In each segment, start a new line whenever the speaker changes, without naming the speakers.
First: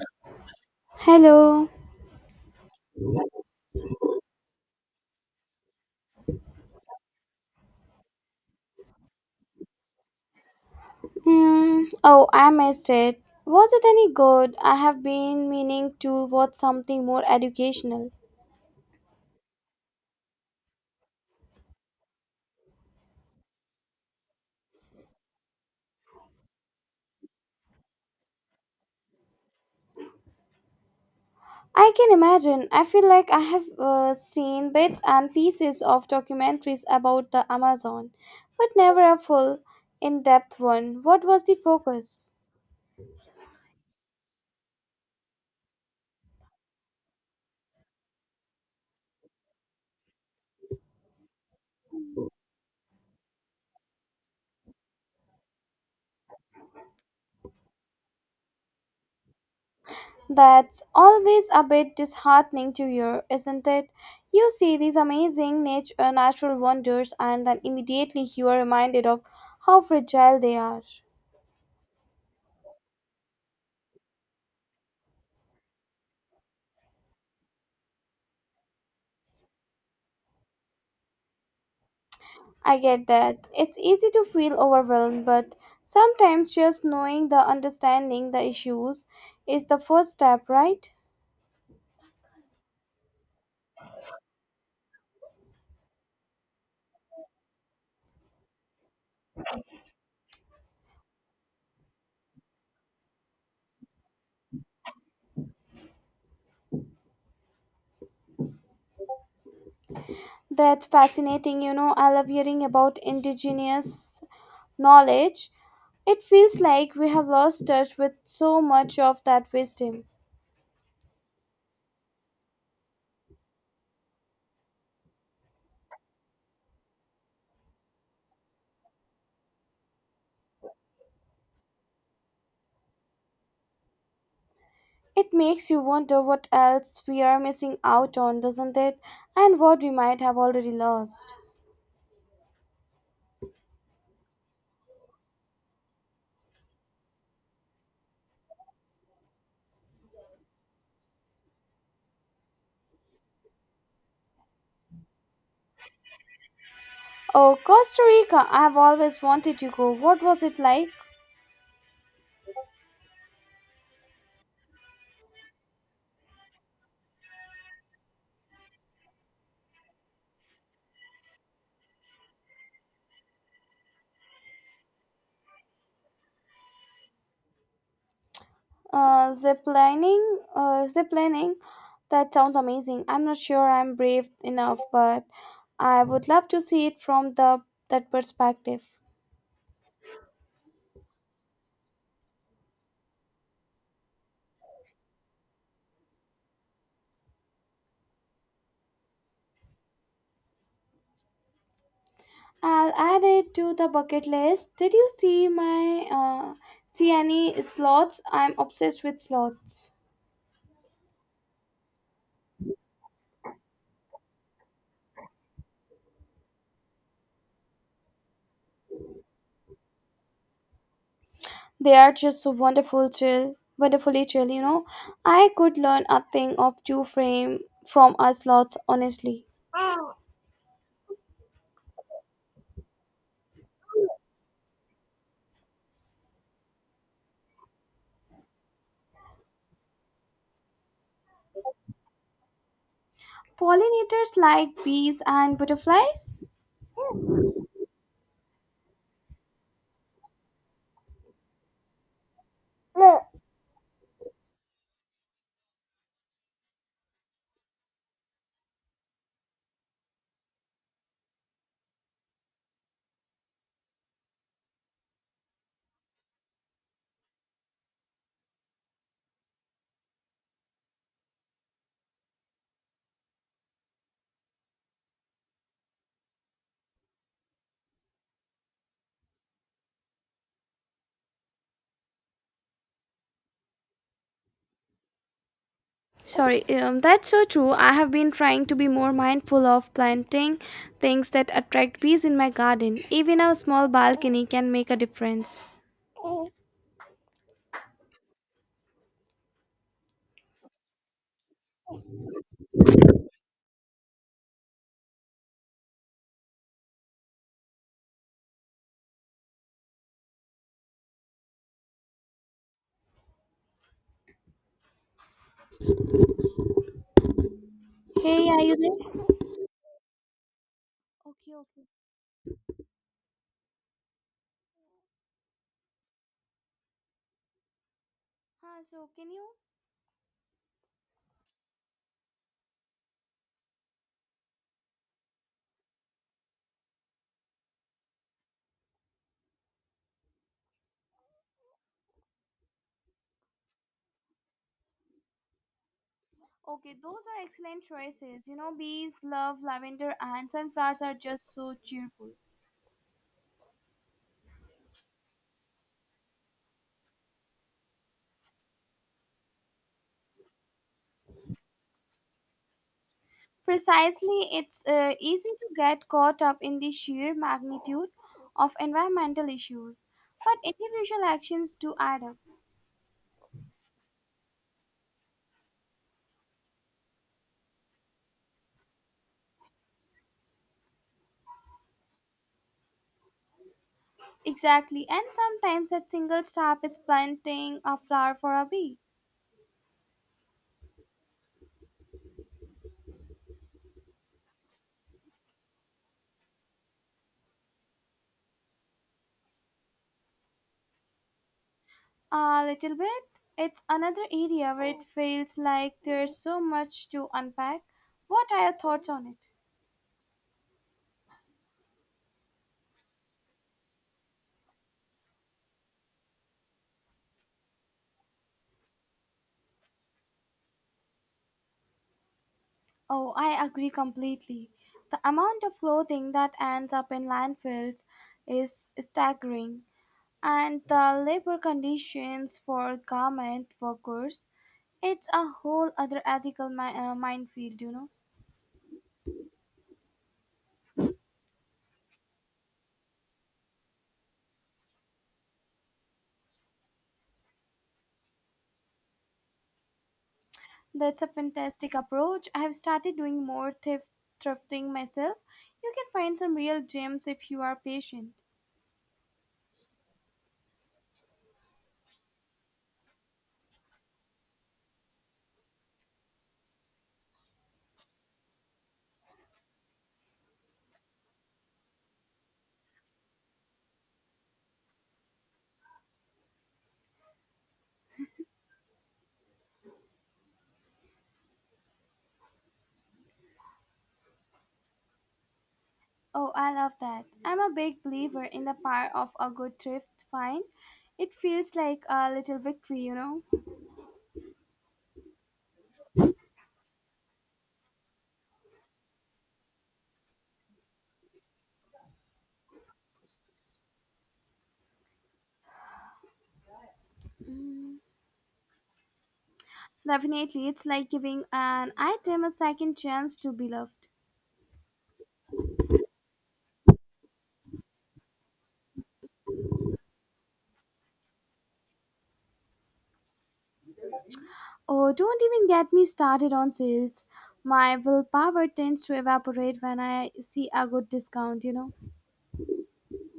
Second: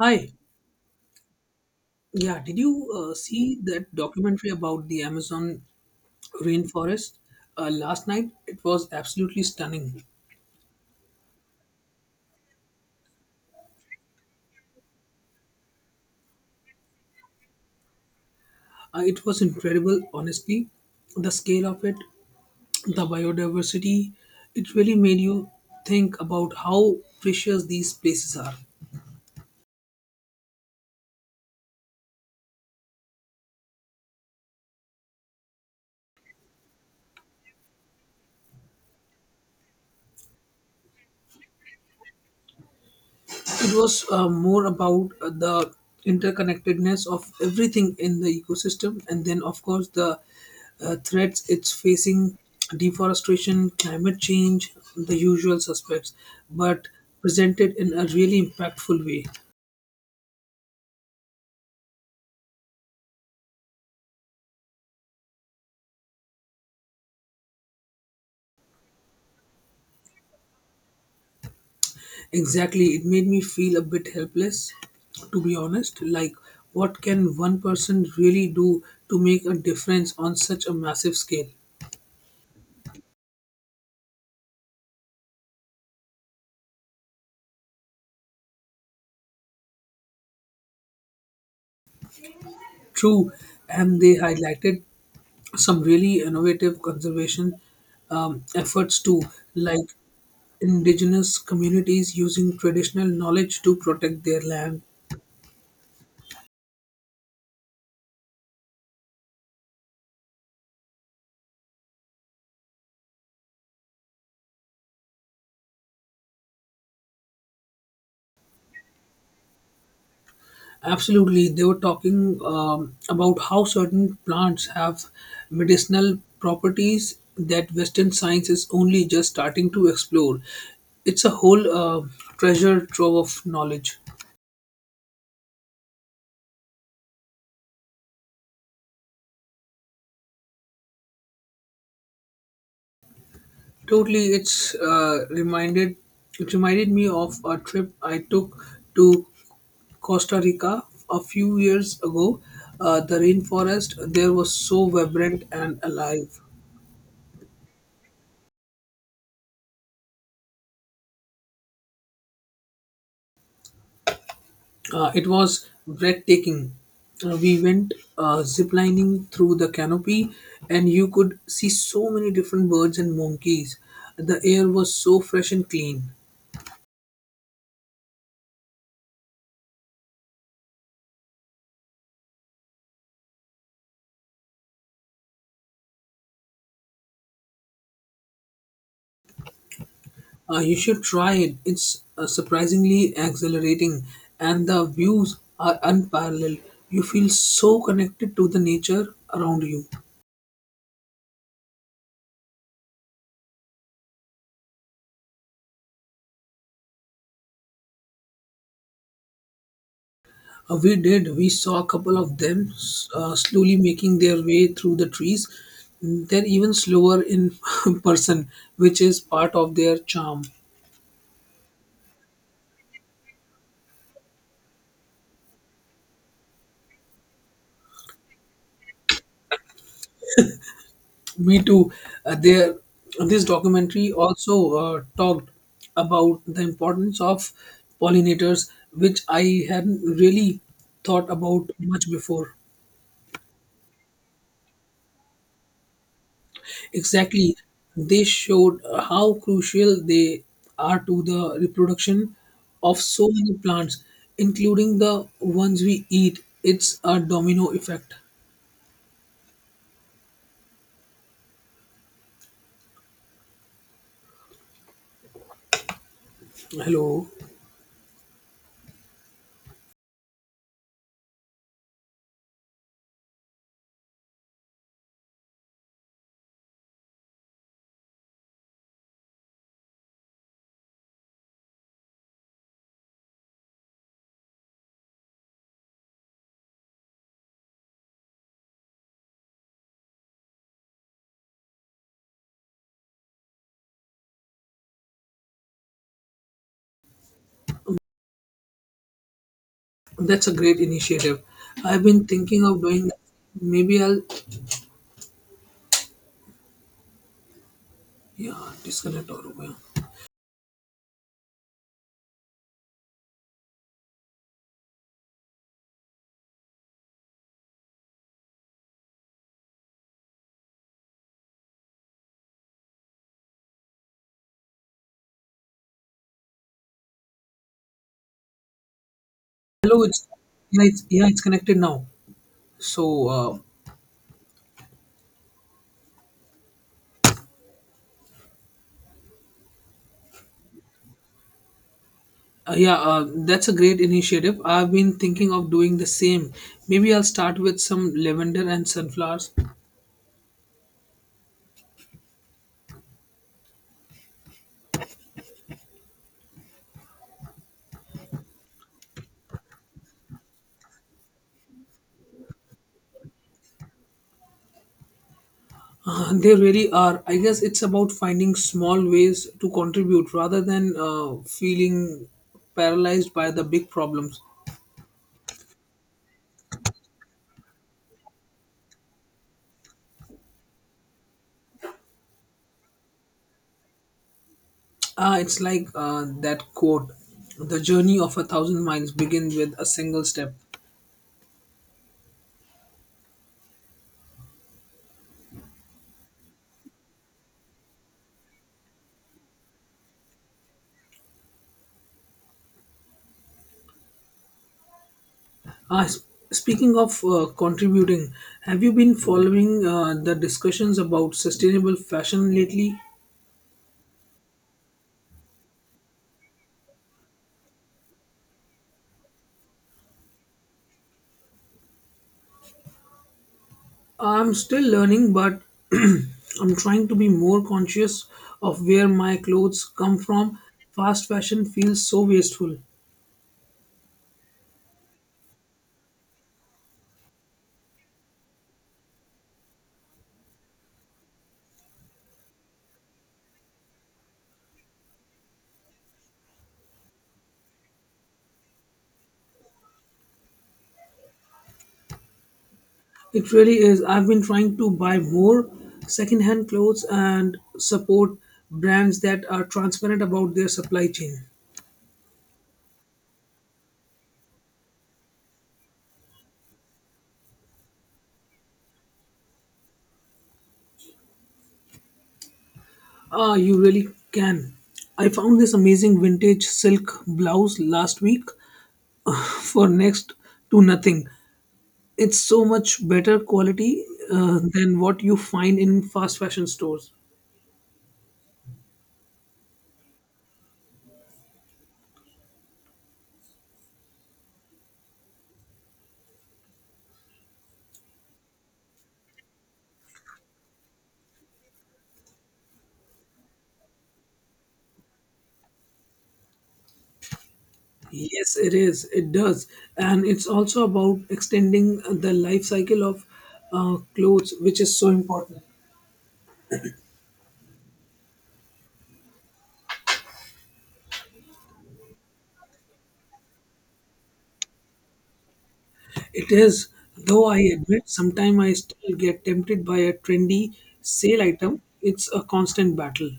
Hi.
Hello.
Yeah, did you see that documentary about the Amazon rainforest last night? It was absolutely stunning.
Mm, oh, I missed it. Was it any good? I have been meaning to watch something more educational.
It was incredible, honestly. The scale of it, the biodiversity, it really made you think about how precious these places are.
I can imagine. I feel like I have seen bits and pieces of documentaries about the Amazon, but never a full, in depth one. What was the focus?
It was more about the interconnectedness of everything in the ecosystem, and then, of course, the threats it's facing, deforestation, climate change, the usual suspects, but presented in a really impactful way.
That's always a bit disheartening to hear, isn't it? You see these amazing natural wonders and then immediately you are reminded of how fragile they are.
Exactly, it made me feel a bit helpless, to be honest. Like, what can one person really do to make a difference on such a massive scale?
I get that. It's easy to feel overwhelmed, but sometimes just knowing the understanding the issues is the first step, right?
True, and they highlighted some really innovative conservation efforts too, like indigenous communities using traditional knowledge to protect their land.
That's fascinating. You know, I love hearing about indigenous knowledge. It feels like we have lost touch with so much of that wisdom.
Absolutely, they were talking about how certain plants have medicinal properties that Western science is only just starting to explore. It's a whole treasure trove of knowledge.
It makes you wonder what else we are missing out on, doesn't it? And what we might have already lost.
Totally, It reminded me of a trip I took to Costa Rica a few years ago. The rainforest there was so vibrant and alive.
Oh, Costa Rica, I've always wanted to go. What was it like?
It was breathtaking. We went ziplining through the canopy, and you could see so many different birds and monkeys. The air was so fresh and clean.
Zip lining. That sounds amazing. I'm not sure I'm brave enough, but I would love to see it from the that perspective.
You should try it. It's surprisingly exhilarating, and the views are unparalleled. You feel so connected to the nature around you.
I'll add it to the bucket list. Did you see any slots? I'm obsessed with slots.
We did. We saw a couple of them slowly making their way through the trees. They're even slower in person, which is part of their charm.
They are just so wonderful, chill, wonderfully chill. You know, I could learn a thing of two frame from a slots, honestly.
Me too. Uh, their, this documentary also talked about the importance of pollinators, which I hadn't really thought about much before.
Pollinators like bees and butterflies.
Exactly. They showed how crucial they are to the reproduction of so many plants, including the ones we eat. It's a domino effect. Hello.
Sorry, that's so true. I have been trying to be more mindful of planting things that attract bees in my garden. Even a small balcony can make a difference.
That's a great initiative. I've been thinking of doing that. Maybe I'll, yeah, disconnect, or yeah.
Hey, are you there? Okay, okay. Huh, so can you?
Hello, it's, yeah, it's, yeah, it's connected now. So uh, yeah, that's a great initiative. I've been thinking of doing the same.
Okay,
Maybe I'll
those are
start with
excellent
some
choices. You
lavender
know,
and
bees
sunflowers.
love lavender and sunflowers are just so cheerful. Precisely, it's easy to get
Uh,
caught
There
up in
really
the
are.
sheer
I guess it's about
magnitude
finding
of
small ways
environmental
to
issues,
contribute
but
rather than
individual actions do add
feeling
up.
paralyzed by the big problems.
Exactly, and
Ah, it's like
sometimes that single
that
step is
quote, the
planting a
journey
flower
of a
for a
thousand
bee.
miles begins with a single step.
A little bit. It's another area where it feels like
Ah, s-
there's so
Speaking
much
of
to unpack.
contributing,
What are your
have you
thoughts
been
on it?
following the discussions about sustainable fashion lately?
Oh, I agree
I'm
completely.
still
The
learning, but
amount of clothing that
I'm
ends
trying
up
to
in
be more
landfills
conscious of
is
where my clothes
staggering,
come from.
and the
Fast
labor
fashion feels so
conditions
wasteful.
for garment workers, it's a whole other ethical minefield, you know. That's a fantastic approach. I have started doing
It
more
really is.
thrift
I've been trying to
thrifting
buy
myself.
more
You can find some
secondhand
real
clothes
gems if
and
you are patient.
support brands that are transparent about their supply chain. Ah, you really can. I found this amazing vintage silk blouse last week for next to nothing. It's so much better quality than what you find in fast
Oh,
fashion
I love
stores.
that. I'm a big believer in the power of a good thrift find. It feels like a little victory, you know.
Yes, it is. It does. And it's
Definitely,
also
it's like
about
giving an
extending the
item a
life
second
cycle of
chance to be loved.
clothes, which is so important.
Oh, don't even get me
It
started on
is,
sales.
though I
My
admit sometimes
willpower
I
tends
still
to
get
evaporate
tempted by
when
a
I see
trendy
a good
sale
discount, you
item.
know.
It's a constant battle.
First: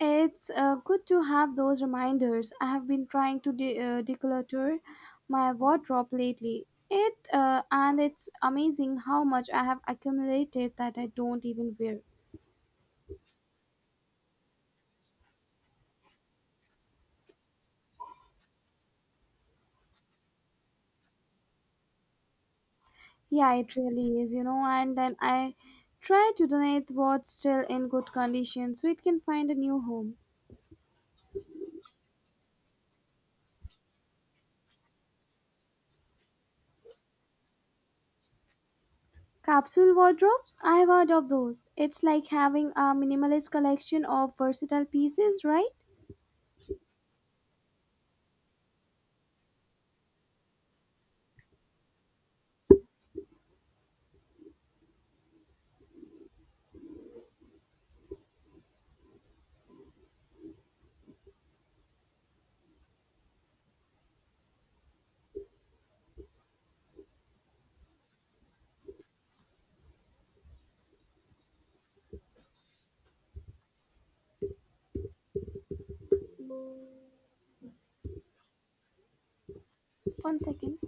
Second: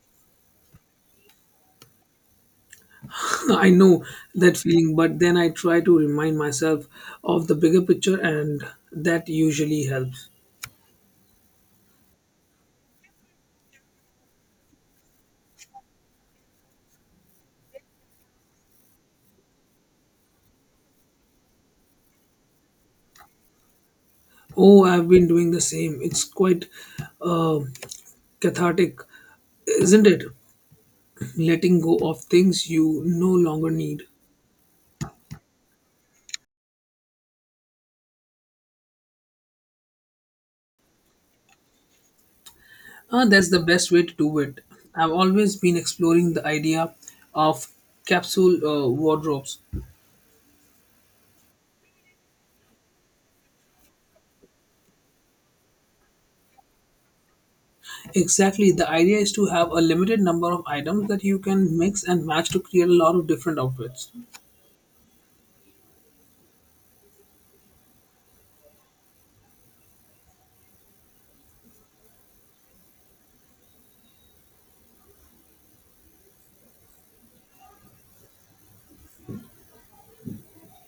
It's good to have those reminders. I have been trying to
I know that
declutter
feeling, but then I
my
try to
wardrobe
remind
lately.
myself
It
of the bigger
and
picture,
it's
and
amazing how
that
much I have
usually helps.
accumulated that I don't even wear. Yeah, it really is, you know.
Oh,
And
I've
then
been doing
I
the same. It's
try to
quite
donate what's
uh,
still in good condition so
cathartic,
it can find a new
isn't
home.
it? Letting go of things you no longer need.
Capsule wardrobes, I have heard of those. It's like having a
Ah, that's
minimalist
the best way
collection
to
of
do it.
versatile
I've
pieces,
always
right?
been exploring the idea of capsule wardrobes. Exactly. The idea is to have a limited number of items that you can mix and match to create a lot of different outfits.
One second.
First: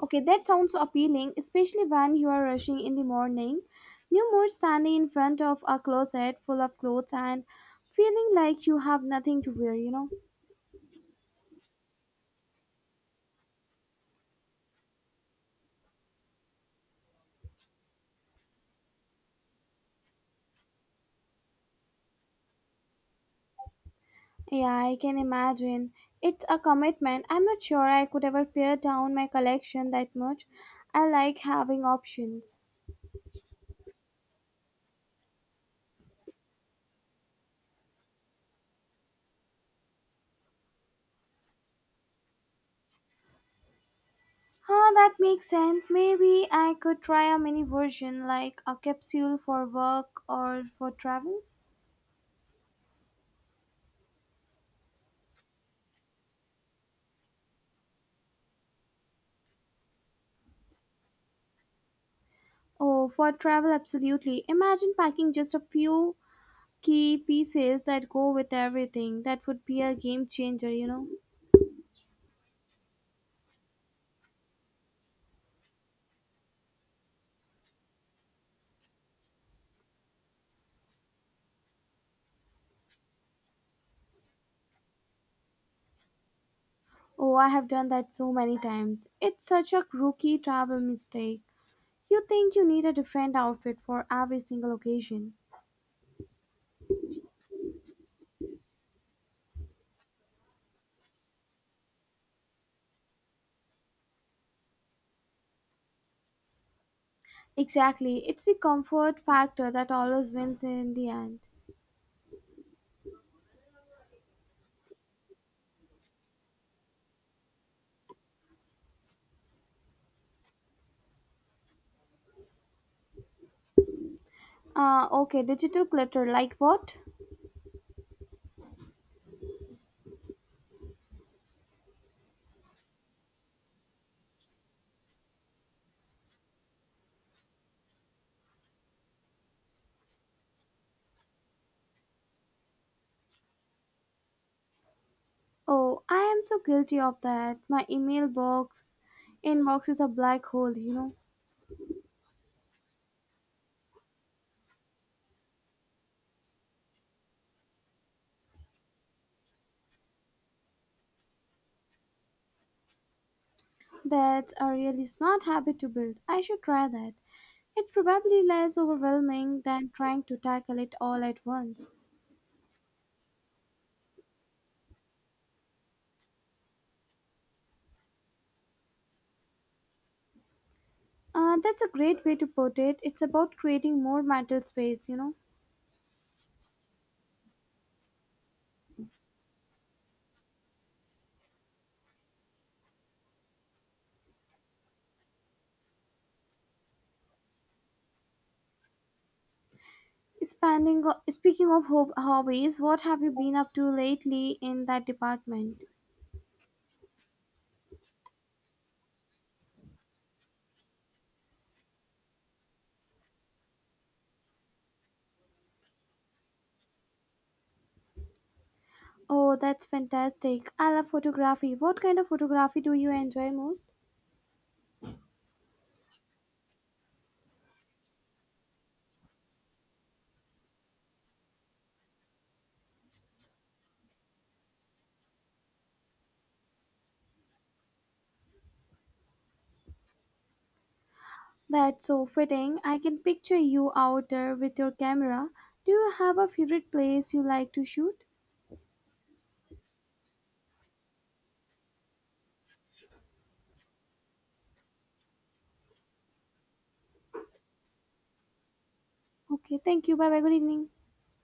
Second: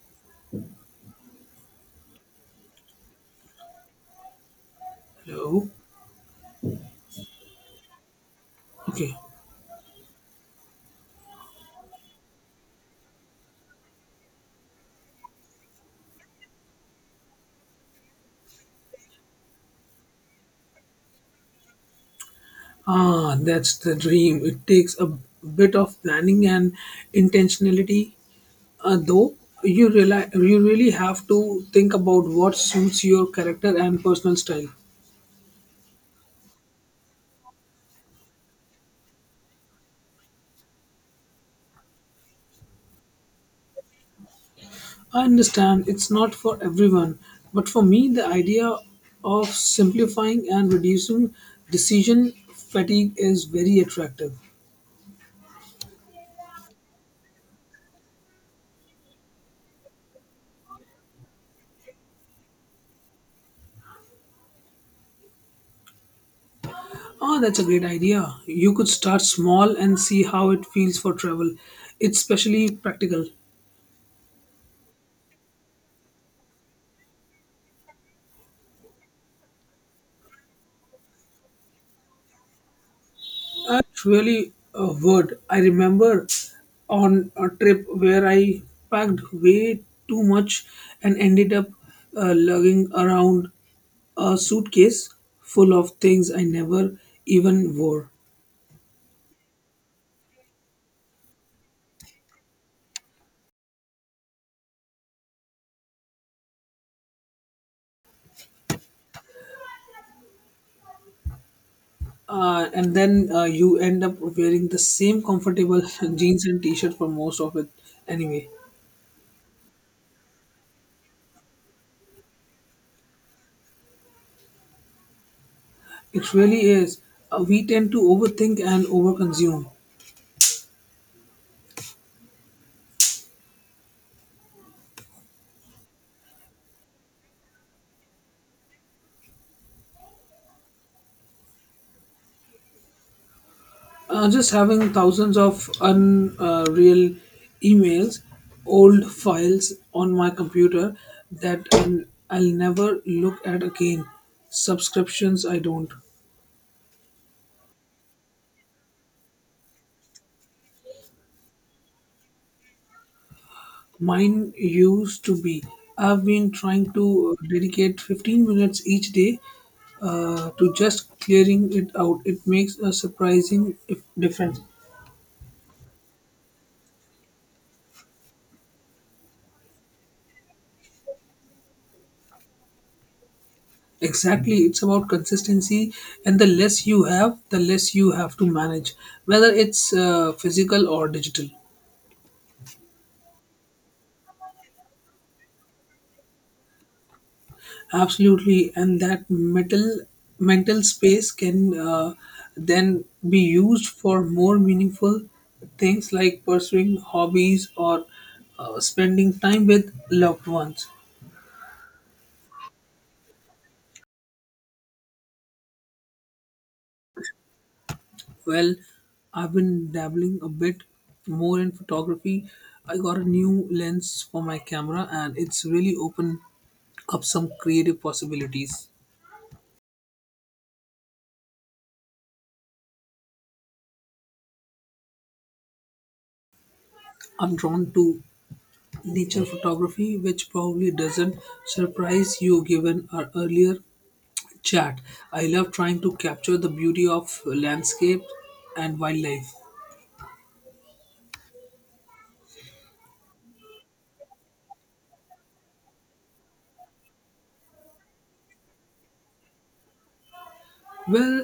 Okay, that sounds so appealing, especially when you are rushing in the morning. You more standing in front of
Hello?
a closet full of clothes and feeling like you have
Okay.
nothing to wear, you know?
Ah, that's the dream. It
Yeah, I
takes a
can
bit
imagine.
of planning
It's a
and
commitment. I'm not sure I
intentionality,
could ever pare down my
though. You
collection that
realize
much.
you really
I
have
like
to
having
think about what
options.
suits your character and personal style.
Ah, that
I
makes
understand
sense.
it's not
Maybe
for
I could
everyone,
try a mini
but for me, the
version like
idea
a capsule
of
for work
simplifying
or
and
for
reducing
travel.
decision fatigue is very attractive.
Oh, for travel, absolutely. Imagine packing just a few key
Oh, that's a
pieces
great
that go
idea.
with
You could start
everything. That would
small
be a
and see
game
how it
changer, you
feels
know.
for travel. It's especially practical. Really a word. I remember on
Oh,
a
I have
trip
done that
where
so many
I
times.
packed
It's such
way
a
too
rookie
much
travel
and
mistake.
ended up
You think you need
lugging
a different
around
outfit for
a
every single
suitcase
occasion.
full of things I never even wore.
Exactly, it's the comfort factor that always wins in the end.
And then you end up wearing the same comfortable jeans and t shirt for most of it anyway.
Okay, digital clutter,
It
like
really
what?
is. We tend to overthink and overconsume. Just having thousands of
Oh, I am so guilty
unreal
of that. My
emails,
email box
old files
inbox is a
on my
black hole, you
computer
know.
that I'll never look at again. Subscriptions, I don't. Mine
That's a really
used to
smart
be.
habit to build.
I've
I
been
should try
trying
that.
to
It
dedicate
probably
15
less
minutes each day
overwhelming than trying to
to
tackle it
just
all at
clearing
once.
it out. It makes a surprising difference.
That's a great way to put it. It's about creating more
Exactly,
mental
it's
space,
about
you know.
consistency, and the less you have, the less you have to manage, whether it's physical or digital. Absolutely, and that mental
Expanding.
space
Speaking
can
of hobbies, what
then
have you
be
been up
used
to
for more
lately in that
meaningful
department?
things like pursuing hobbies or spending time with loved ones. Well, I've
Oh, that's
been dabbling a
fantastic.
bit
I love
more in
photography. What kind of
photography.
photography do
I
you
got a
enjoy
new
most?
lens for my camera and it's really opened up some creative possibilities. I'm drawn to nature photography, which probably doesn't
That's so
surprise you
fitting. I
given
can
our
picture
earlier
you out there with your
chat. I
camera.
love
Do
trying
you
to
have a
capture the
favorite
beauty
place
of
you like to shoot?
landscape and wildlife.
Okay, thank you. Bye bye. Good evening.
Well,